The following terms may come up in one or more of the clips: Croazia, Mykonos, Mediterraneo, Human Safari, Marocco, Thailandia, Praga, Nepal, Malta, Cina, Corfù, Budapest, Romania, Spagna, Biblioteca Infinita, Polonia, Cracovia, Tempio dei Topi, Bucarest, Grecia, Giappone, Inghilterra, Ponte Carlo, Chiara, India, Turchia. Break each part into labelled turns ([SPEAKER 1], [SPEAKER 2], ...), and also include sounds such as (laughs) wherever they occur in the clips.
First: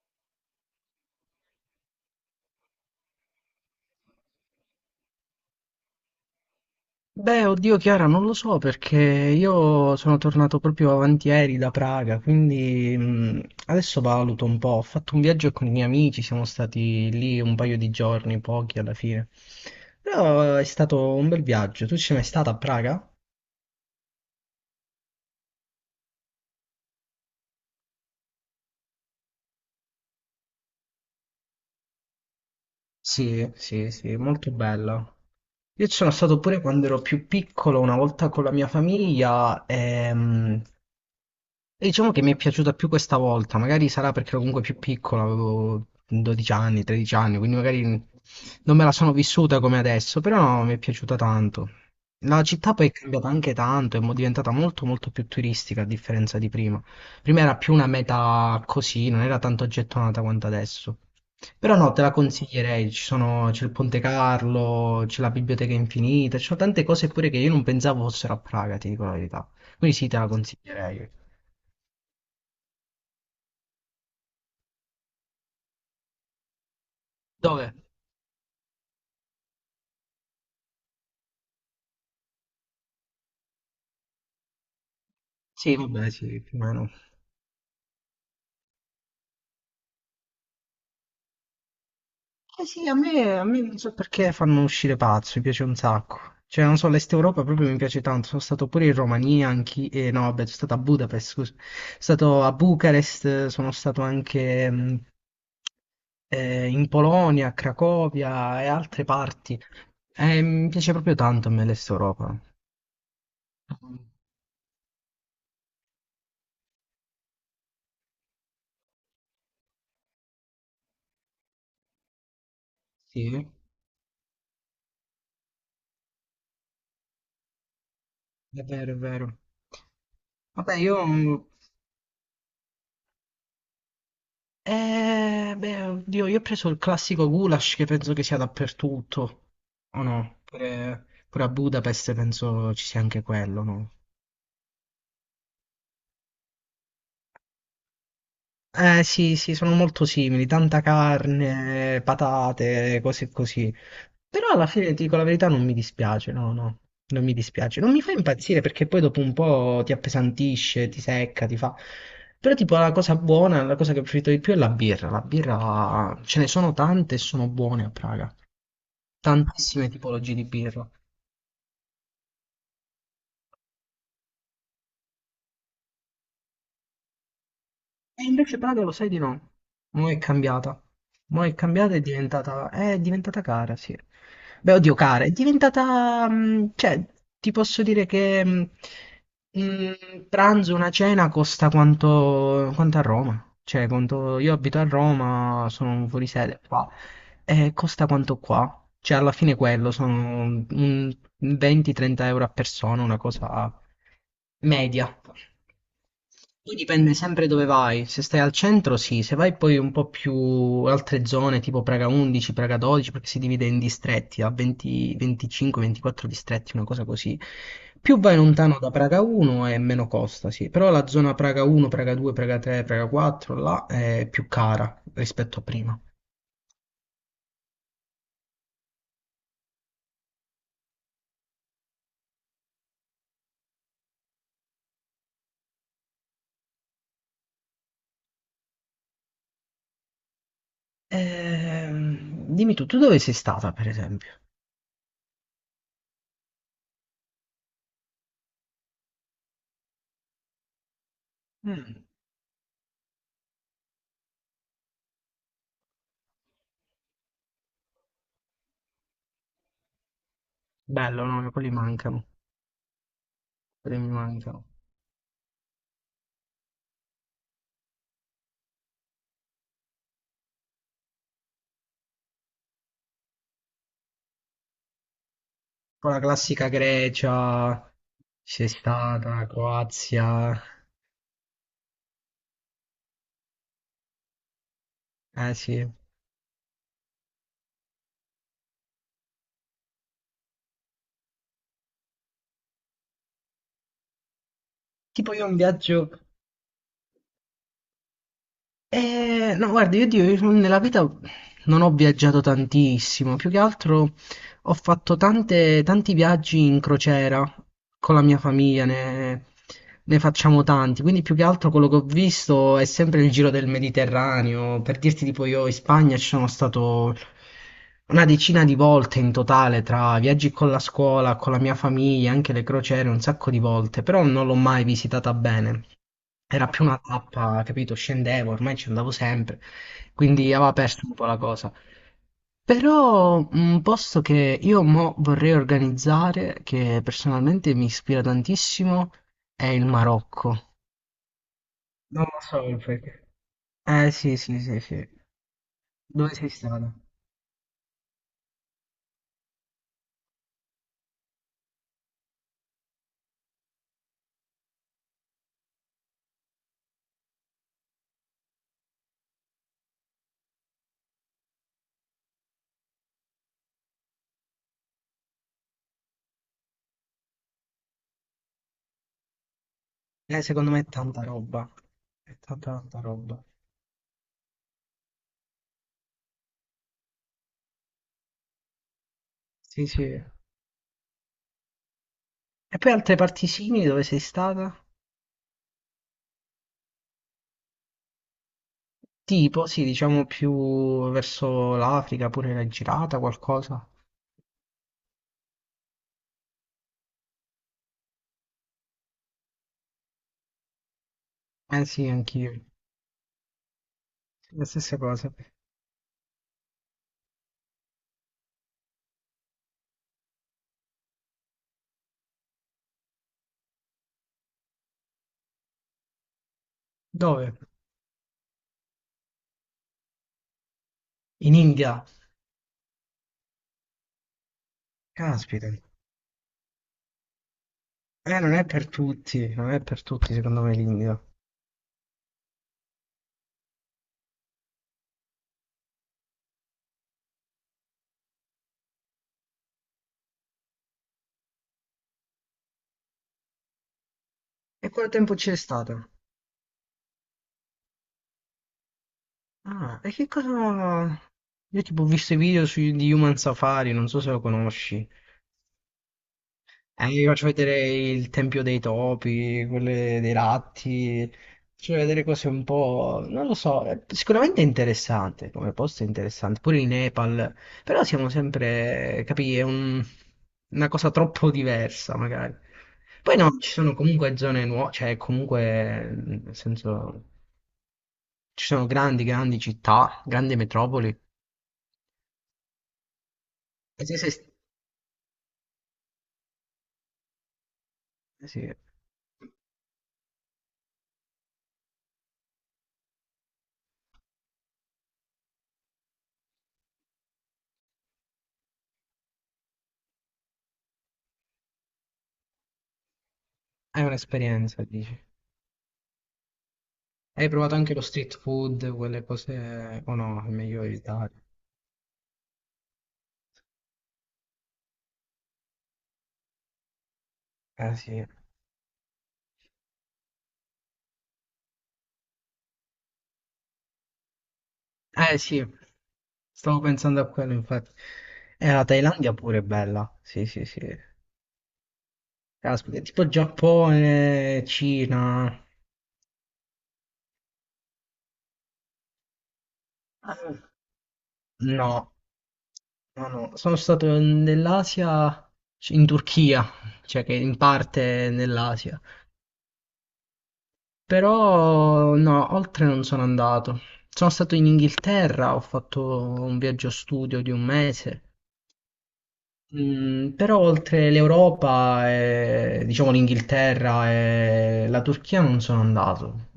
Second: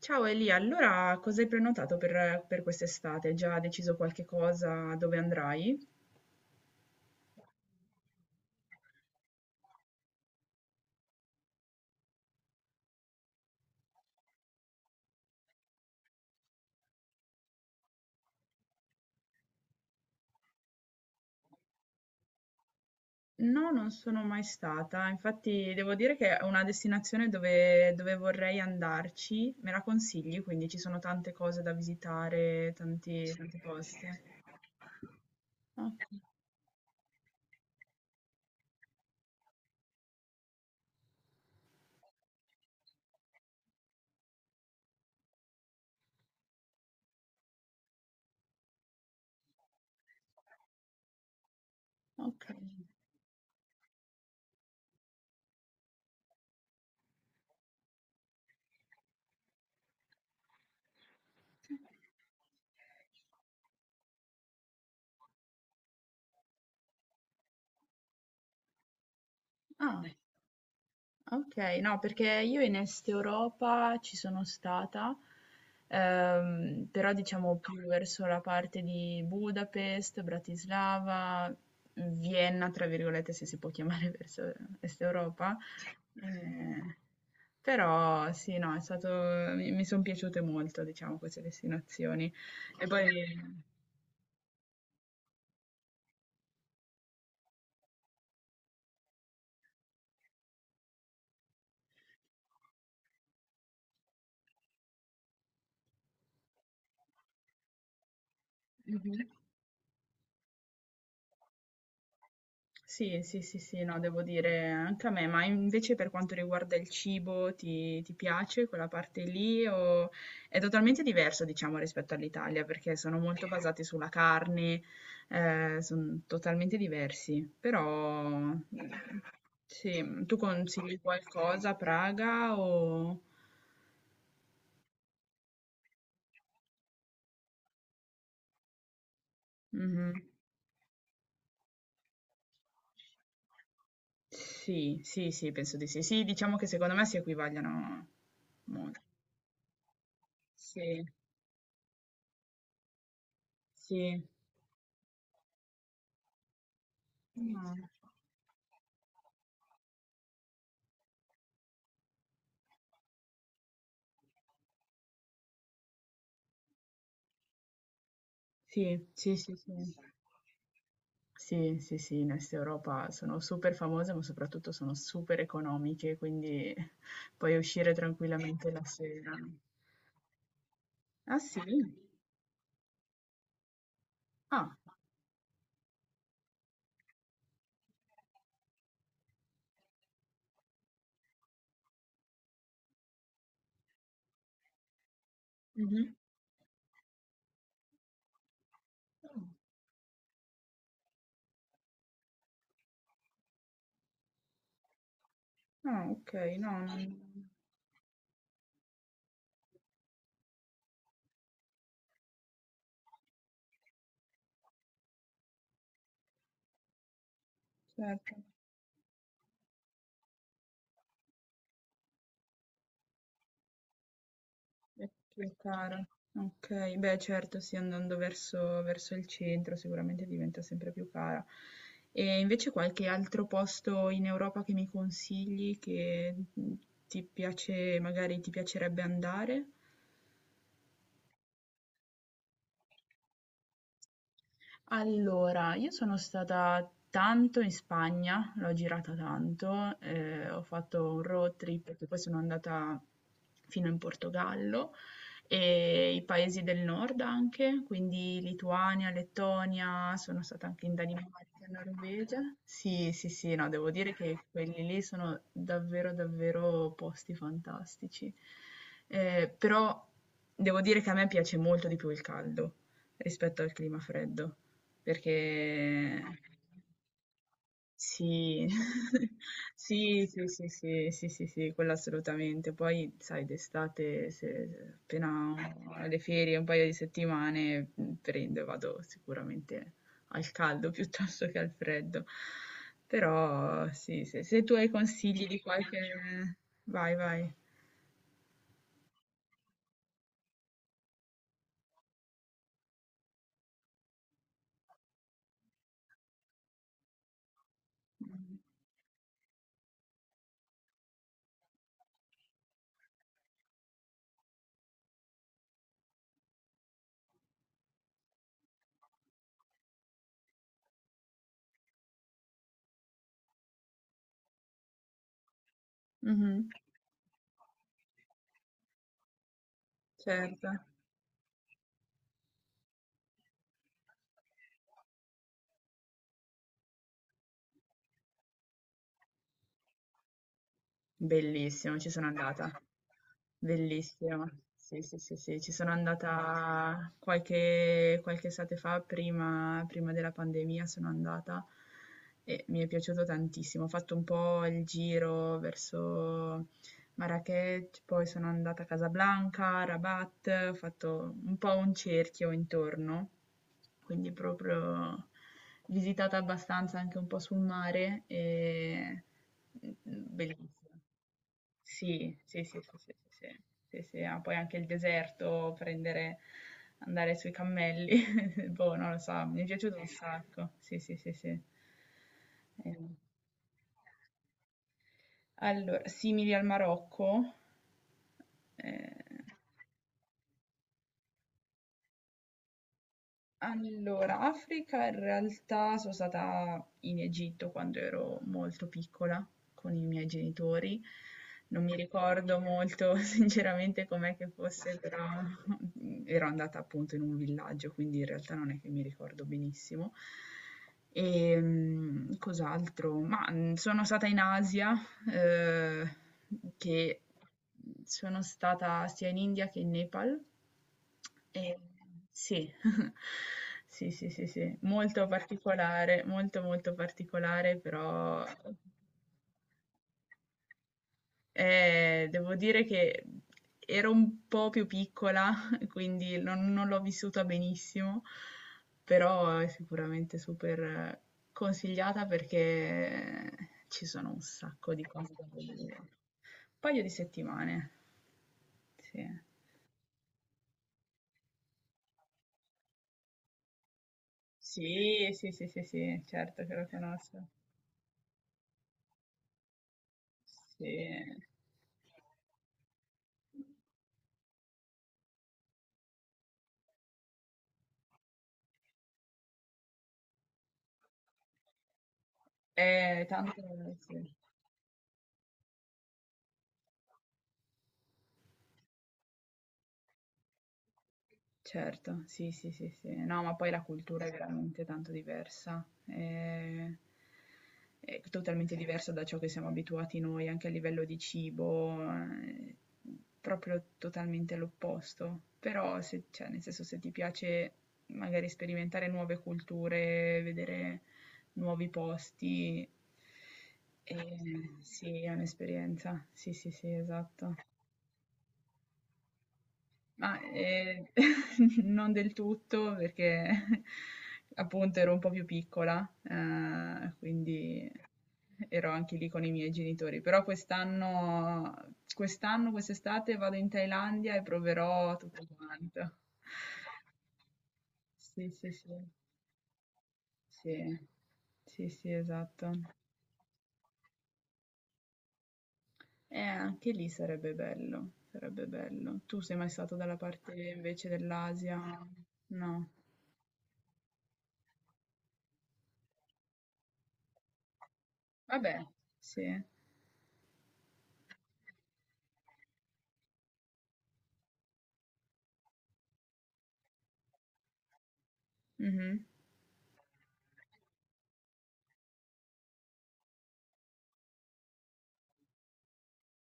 [SPEAKER 1] Ciao Elia, allora cosa hai prenotato per quest'estate? Hai già deciso qualche cosa dove andrai?
[SPEAKER 2] Beh, oddio Chiara, non lo so perché io sono tornato proprio avanti ieri da Praga, quindi adesso valuto un po'. Ho fatto un viaggio con i miei amici, siamo stati lì un paio di giorni, pochi alla fine. Però è stato un bel viaggio. Tu ci sei mai stata a Praga?
[SPEAKER 1] No, non sono mai stata, infatti devo dire che è una destinazione dove vorrei andarci, me la consigli, quindi ci sono tante cose da visitare, tanti,
[SPEAKER 2] Sì,
[SPEAKER 1] tanti
[SPEAKER 2] sì,
[SPEAKER 1] posti.
[SPEAKER 2] sì, molto bella. Io ci
[SPEAKER 1] Ok,
[SPEAKER 2] sono stato pure quando ero più piccolo, una volta con la mia famiglia, e diciamo che mi è piaciuta più questa volta, magari sarà perché ero comunque più piccola, avevo 12 anni, 13 anni, quindi magari non me la sono vissuta come adesso, però no, mi è piaciuta tanto. La
[SPEAKER 1] ok.
[SPEAKER 2] città poi è cambiata anche tanto, è diventata molto molto più turistica a differenza di prima. Prima era più una meta così, non era tanto gettonata quanto adesso. Però no, te la consiglierei, c'è il Ponte Carlo, c'è la Biblioteca Infinita, ci sono tante cose pure che io non pensavo fossero a Praga, ti dico la verità. Quindi
[SPEAKER 1] Ah.
[SPEAKER 2] sì, te la consiglierei.
[SPEAKER 1] Okay, no, perché io in Est Europa ci sono stata, però diciamo più
[SPEAKER 2] Dove?
[SPEAKER 1] verso la parte di Budapest, Bratislava, Vienna, tra virgolette, se si può chiamare (laughs) verso Est Europa.
[SPEAKER 2] Sì. Vabbè, sì, più o meno.
[SPEAKER 1] Eh, però sì, no, è stato, mi sono piaciute molto, diciamo, queste destinazioni.
[SPEAKER 2] Eh
[SPEAKER 1] E
[SPEAKER 2] sì, a
[SPEAKER 1] poi...
[SPEAKER 2] me, a me non so perché fanno uscire pazzo, mi piace un sacco. Cioè, non so, l'Est Europa proprio mi piace tanto. Sono stato pure in Romania, anche... no, vabbè, sono stato a Budapest, scusa. Sono stato a Bucarest, sono stato anche in Polonia, a Cracovia e altre
[SPEAKER 1] Mhm.
[SPEAKER 2] parti. Mi piace proprio tanto a me l'Est Europa.
[SPEAKER 1] Sì, sì, sì, sì,
[SPEAKER 2] Mm,
[SPEAKER 1] no, devo dire anche a me, ma invece per quanto riguarda il cibo, ti piace quella parte lì o è totalmente diverso, diciamo, rispetto all'Italia, perché sono molto
[SPEAKER 2] sì,
[SPEAKER 1] basati sulla carne, sono totalmente diversi, però mm,
[SPEAKER 2] è vero, è vero.
[SPEAKER 1] sì, tu
[SPEAKER 2] Vabbè,
[SPEAKER 1] consigli
[SPEAKER 2] io mm,
[SPEAKER 1] qualcosa a Praga o...
[SPEAKER 2] Eh, beh, oddio, io ho preso il classico goulash che penso che sia dappertutto, o
[SPEAKER 1] Mhm.
[SPEAKER 2] no? Pure, pure a Budapest penso ci sia anche quello, no?
[SPEAKER 1] Sì, sì, sì, penso di sì. Sì, diciamo che secondo me si equivagliano molto.
[SPEAKER 2] Eh sì, sì, sono molto simili, tanta
[SPEAKER 1] Sì,
[SPEAKER 2] carne, patate, cose così.
[SPEAKER 1] sì.
[SPEAKER 2] Però alla fine, ti dico la verità, non mi dispiace, no, no, non mi
[SPEAKER 1] No.
[SPEAKER 2] dispiace. Non mi fa impazzire perché poi dopo un po' ti appesantisce, ti secca, ti fa... Però tipo la cosa buona, la cosa che ho preferito di più è la birra. La birra, ce ne sono tante e sono buone a Praga.
[SPEAKER 1] Sì, sì, sì, sì.
[SPEAKER 2] Tantissime tipologie di birra.
[SPEAKER 1] Sì, sì, sì, in Est Europa sono super famose, ma soprattutto sono super economiche, quindi (laughs) puoi uscire
[SPEAKER 2] E invece
[SPEAKER 1] tranquillamente
[SPEAKER 2] Praga
[SPEAKER 1] la
[SPEAKER 2] lo sai di
[SPEAKER 1] sera.
[SPEAKER 2] no. Mo' è cambiata.
[SPEAKER 1] Ah,
[SPEAKER 2] Mo' è
[SPEAKER 1] sì?
[SPEAKER 2] cambiata e è diventata cara, sì. Beh,
[SPEAKER 1] Ah,
[SPEAKER 2] oddio, cara, è diventata, cioè, ti posso dire che un pranzo, una cena costa quanto, quanto a Roma. Cioè, quanto io abito a Roma, sono
[SPEAKER 1] mhm.
[SPEAKER 2] fuori sede. Qua e costa quanto qua? Cioè, alla fine quello sono un 20-30 euro a persona, una cosa media.
[SPEAKER 1] Ah, ok, no,
[SPEAKER 2] Poi dipende
[SPEAKER 1] non...
[SPEAKER 2] sempre dove vai. Se stai al centro, sì, se vai poi un po' più altre zone, tipo Praga 11, Praga 12, perché si divide in distretti, a 20, 25, 24 distretti, una cosa così. Più
[SPEAKER 1] certo.
[SPEAKER 2] vai lontano da Praga 1 e meno costa, sì. Però la zona Praga 1, Praga 2, Praga 3, Praga 4, là è più cara
[SPEAKER 1] È più
[SPEAKER 2] rispetto a
[SPEAKER 1] cara.
[SPEAKER 2] prima.
[SPEAKER 1] Okay, beh certo sì, andando verso il centro sicuramente diventa sempre più cara. E invece qualche altro posto in Europa che mi consigli che, mhmm, ti piace magari ti piacerebbe andare?
[SPEAKER 2] Dimmi tu dove sei stata, per esempio?
[SPEAKER 1] Allora, io sono stata tanto in Spagna, l'ho girata tanto, ho fatto un road trip
[SPEAKER 2] Mm,
[SPEAKER 1] perché poi sono andata fino in Portogallo e i paesi del nord anche, quindi Lituania, Lettonia, sono stata anche in
[SPEAKER 2] bello,
[SPEAKER 1] Danimarca,
[SPEAKER 2] no? Quelli mancano,
[SPEAKER 1] Norvegia. Sì, sì, sì, no, devo
[SPEAKER 2] quelli mi
[SPEAKER 1] dire che
[SPEAKER 2] mancano.
[SPEAKER 1] quelli lì sono davvero, davvero posti fantastici. Però devo dire che a me piace molto di più il caldo rispetto al clima freddo.
[SPEAKER 2] Poi la
[SPEAKER 1] Perché
[SPEAKER 2] classica Grecia, c'è
[SPEAKER 1] sì. (laughs)
[SPEAKER 2] stata,
[SPEAKER 1] Sì, sì,
[SPEAKER 2] Croazia,
[SPEAKER 1] sì, sì, sì, sì, sì, quello assolutamente. Poi, sai, d'estate, se se appena
[SPEAKER 2] eh sì.
[SPEAKER 1] ho le ferie, un paio di settimane, prendo e vado sicuramente al caldo (laughs) piuttosto che al freddo. Però, sì, se tu hai
[SPEAKER 2] Tipo
[SPEAKER 1] consigli
[SPEAKER 2] io un
[SPEAKER 1] di qualche...
[SPEAKER 2] viaggio,
[SPEAKER 1] Vai, vai.
[SPEAKER 2] eh, no, guarda, io, Dio, io nella vita non ho viaggiato tantissimo, più che altro ho fatto tanti viaggi in crociera con la mia famiglia, ne facciamo tanti, quindi più che altro quello che ho visto è sempre il giro del Mediterraneo, per dirti tipo io in Spagna ci sono stato una decina di volte in totale tra viaggi con la scuola, con la mia famiglia, anche le crociere, un sacco di volte, però non l'ho mai visitata bene. Era
[SPEAKER 1] Mhm,
[SPEAKER 2] più una tappa, capito? Scendevo, ormai ci andavo sempre, quindi
[SPEAKER 1] certo.
[SPEAKER 2] aveva perso un po' la cosa. Però un posto che io mo vorrei organizzare, che personalmente mi ispira tantissimo, è il Marocco.
[SPEAKER 1] Bellissimo, ci
[SPEAKER 2] Non
[SPEAKER 1] sono
[SPEAKER 2] lo so
[SPEAKER 1] andata.
[SPEAKER 2] il perché. Eh sì,
[SPEAKER 1] Bellissimo.
[SPEAKER 2] sì, sì, sì.
[SPEAKER 1] Sì, sì, sì, sì, ci sono
[SPEAKER 2] Dove sei stato?
[SPEAKER 1] andata qualche estate fa, prima della pandemia sono andata e mi è piaciuto tantissimo. Ho fatto un po' il giro verso Marrakech, poi sono andata a Casablanca, Rabat, ho fatto un po' un cerchio intorno, quindi proprio visitata abbastanza anche un po' sul mare e mm, bellissimo.
[SPEAKER 2] Secondo me è tanta roba.
[SPEAKER 1] Sì,
[SPEAKER 2] È
[SPEAKER 1] sì,
[SPEAKER 2] tanta,
[SPEAKER 1] sì, sì,
[SPEAKER 2] tanta
[SPEAKER 1] sì, sì,
[SPEAKER 2] roba.
[SPEAKER 1] sì. Sì, sì, ah, poi anche il deserto, prendere andare sui cammelli, (laughs) boh, non lo so, mi è
[SPEAKER 2] Sì,
[SPEAKER 1] piaciuto un
[SPEAKER 2] sì.
[SPEAKER 1] sacco. Sì, sì, sì, sì.
[SPEAKER 2] E poi altre
[SPEAKER 1] Ehm,
[SPEAKER 2] parti simili dove sei stata?
[SPEAKER 1] Allora, simili al Marocco, eh,
[SPEAKER 2] Tipo, sì, diciamo più verso l'Africa, pure l'hai girata qualcosa?
[SPEAKER 1] Allora, Africa in realtà sono stata in Egitto quando ero molto piccola con i miei genitori. Non
[SPEAKER 2] Eh
[SPEAKER 1] mi
[SPEAKER 2] sì, anch'io,
[SPEAKER 1] ricordo molto (laughs) sinceramente com'è che
[SPEAKER 2] la
[SPEAKER 1] fosse,
[SPEAKER 2] stessa
[SPEAKER 1] però
[SPEAKER 2] cosa.
[SPEAKER 1] (laughs) ero andata appunto in un villaggio, quindi in realtà non è che mi ricordo benissimo. E mm, cos'altro? Ma mm, sono stata in Asia, eh, che
[SPEAKER 2] Dove?
[SPEAKER 1] sono stata sia in India che in Nepal.
[SPEAKER 2] In
[SPEAKER 1] E,
[SPEAKER 2] India.
[SPEAKER 1] sì. Sì, sì, sì, sì, molto
[SPEAKER 2] Caspita.
[SPEAKER 1] particolare, molto particolare, però
[SPEAKER 2] Non è per tutti, non è per tutti secondo me l'India.
[SPEAKER 1] devo dire che ero un po' più piccola, (laughs) quindi non l'ho vissuta benissimo, però è sicuramente super consigliata perché ci sono un
[SPEAKER 2] E
[SPEAKER 1] sacco di
[SPEAKER 2] quanto
[SPEAKER 1] cose
[SPEAKER 2] tempo
[SPEAKER 1] da
[SPEAKER 2] c'è
[SPEAKER 1] vedere. Un
[SPEAKER 2] stato?
[SPEAKER 1] paio di settimane, sì.
[SPEAKER 2] Ah, e che cosa... Io tipo ho visto i video di Human Safari, non so se lo conosci.
[SPEAKER 1] Sì, sì, sì, sì, sì, certo che lo
[SPEAKER 2] Vi
[SPEAKER 1] conosco.
[SPEAKER 2] faccio vedere il Tempio dei Topi, quelle dei
[SPEAKER 1] Sì.
[SPEAKER 2] Ratti, faccio vedere cose un po'... non lo so, sicuramente è interessante, come posto è interessante, pure in Nepal, però siamo sempre, capì, una cosa troppo diversa magari. Poi no,
[SPEAKER 1] Tanto
[SPEAKER 2] ci sono
[SPEAKER 1] sì,
[SPEAKER 2] comunque zone nuove, cioè comunque, nel senso, ci sono grandi, grandi città, grandi metropoli.
[SPEAKER 1] certo, sì, sì, sì, sì. No, ma poi la
[SPEAKER 2] E se-
[SPEAKER 1] cultura
[SPEAKER 2] se-
[SPEAKER 1] è
[SPEAKER 2] eh
[SPEAKER 1] veramente tanto diversa. Eh, è,
[SPEAKER 2] sì, sì, sì,
[SPEAKER 1] totalmente
[SPEAKER 2] sì,
[SPEAKER 1] diversa da ciò che siamo abituati noi, anche a livello di cibo, proprio totalmente l'opposto. Però, se, cioè, nel senso, se ti piace magari sperimentare nuove culture, vedere nuovi posti,
[SPEAKER 2] è un'esperienza, dici.
[SPEAKER 1] sì, è un'esperienza. Sì, sì, sì,
[SPEAKER 2] Hai
[SPEAKER 1] esatto.
[SPEAKER 2] provato anche lo street food, quelle cose, o
[SPEAKER 1] Ma,
[SPEAKER 2] no, è meglio evitare.
[SPEAKER 1] (laughs) non del tutto perché (laughs) appunto ero un po' più piccola, quindi
[SPEAKER 2] Eh sì,
[SPEAKER 1] ero anche lì con i miei genitori. Però quest'estate vado in Thailandia e proverò
[SPEAKER 2] eh
[SPEAKER 1] tutto
[SPEAKER 2] sì,
[SPEAKER 1] quanto.
[SPEAKER 2] stavo pensando a quello infatti.
[SPEAKER 1] Sì, sì,
[SPEAKER 2] E la
[SPEAKER 1] sì,
[SPEAKER 2] Thailandia pure è bella, sì sì sì.
[SPEAKER 1] sì, sì, sì, esatto.
[SPEAKER 2] Caspita, è tipo Giappone, Cina.
[SPEAKER 1] Anche lì sarebbe bello, sarebbe bello. Tu sei mai stato dalla parte
[SPEAKER 2] Eh,
[SPEAKER 1] invece dell'Asia?
[SPEAKER 2] No,
[SPEAKER 1] No.
[SPEAKER 2] no, no, sono stato nell'Asia, in Turchia, cioè che in parte è
[SPEAKER 1] Vabbè,
[SPEAKER 2] nell'Asia.
[SPEAKER 1] sì.
[SPEAKER 2] Però no, oltre non sono andato. Sono stato in Inghilterra, ho fatto un viaggio studio di un mese.
[SPEAKER 1] Mh-mh.
[SPEAKER 2] Però oltre l'Europa, diciamo l'Inghilterra e la Turchia non sono andato.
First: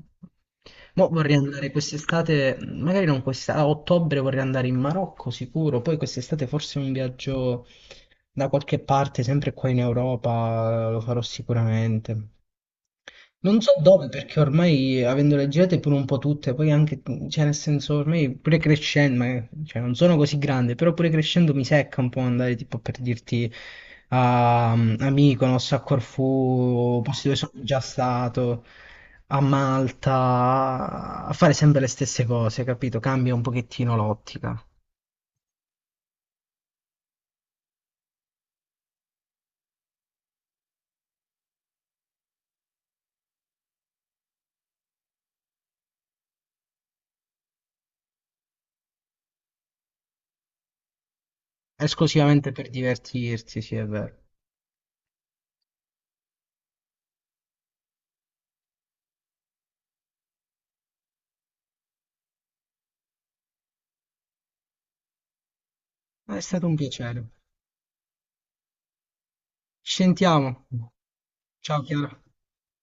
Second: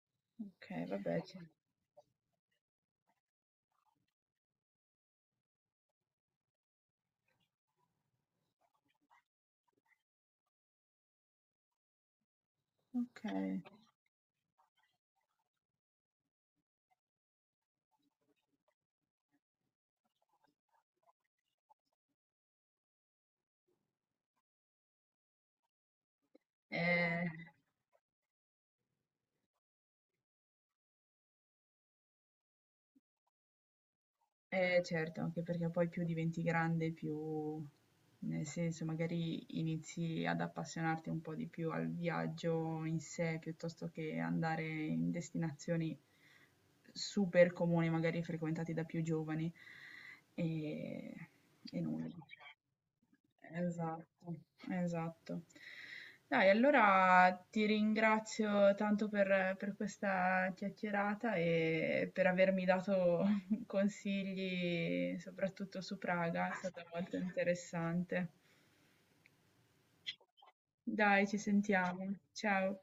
[SPEAKER 1] Okay,
[SPEAKER 2] Mo
[SPEAKER 1] vabbè,
[SPEAKER 2] vorrei
[SPEAKER 1] che
[SPEAKER 2] andare quest'estate, magari non quest'estate, a ottobre vorrei andare in Marocco sicuro, poi quest'estate forse un viaggio da qualche parte, sempre qua in Europa, lo farò sicuramente. Non
[SPEAKER 1] okay.
[SPEAKER 2] so dove, perché ormai avendole girate pure un po' tutte, poi anche, cioè nel senso, ormai pure crescendo, cioè non sono così grande, però pure crescendo mi secca un po' andare tipo per dirti a Mykonos, a Corfù, posti
[SPEAKER 1] Ehm
[SPEAKER 2] dove sono già stato, a Malta, a fare sempre le stesse cose, capito? Cambia un pochettino l'ottica.
[SPEAKER 1] Eh certo, anche perché poi più diventi grande, più nel senso magari inizi ad appassionarti un po' di più al viaggio in sé, piuttosto che andare in destinazioni super comuni, magari frequentate da più giovani. E, e nulla.
[SPEAKER 2] Esclusivamente per divertirsi, sì, è vero.
[SPEAKER 1] Esatto, esatto. Dai, allora ti ringrazio tanto per questa chiacchierata e per avermi dato consigli soprattutto su
[SPEAKER 2] È
[SPEAKER 1] Praga, è
[SPEAKER 2] stato un
[SPEAKER 1] stata molto
[SPEAKER 2] piacere.
[SPEAKER 1] interessante.
[SPEAKER 2] Ci sentiamo.
[SPEAKER 1] Dai, ci
[SPEAKER 2] Ciao
[SPEAKER 1] sentiamo.
[SPEAKER 2] Chiara.
[SPEAKER 1] Ciao.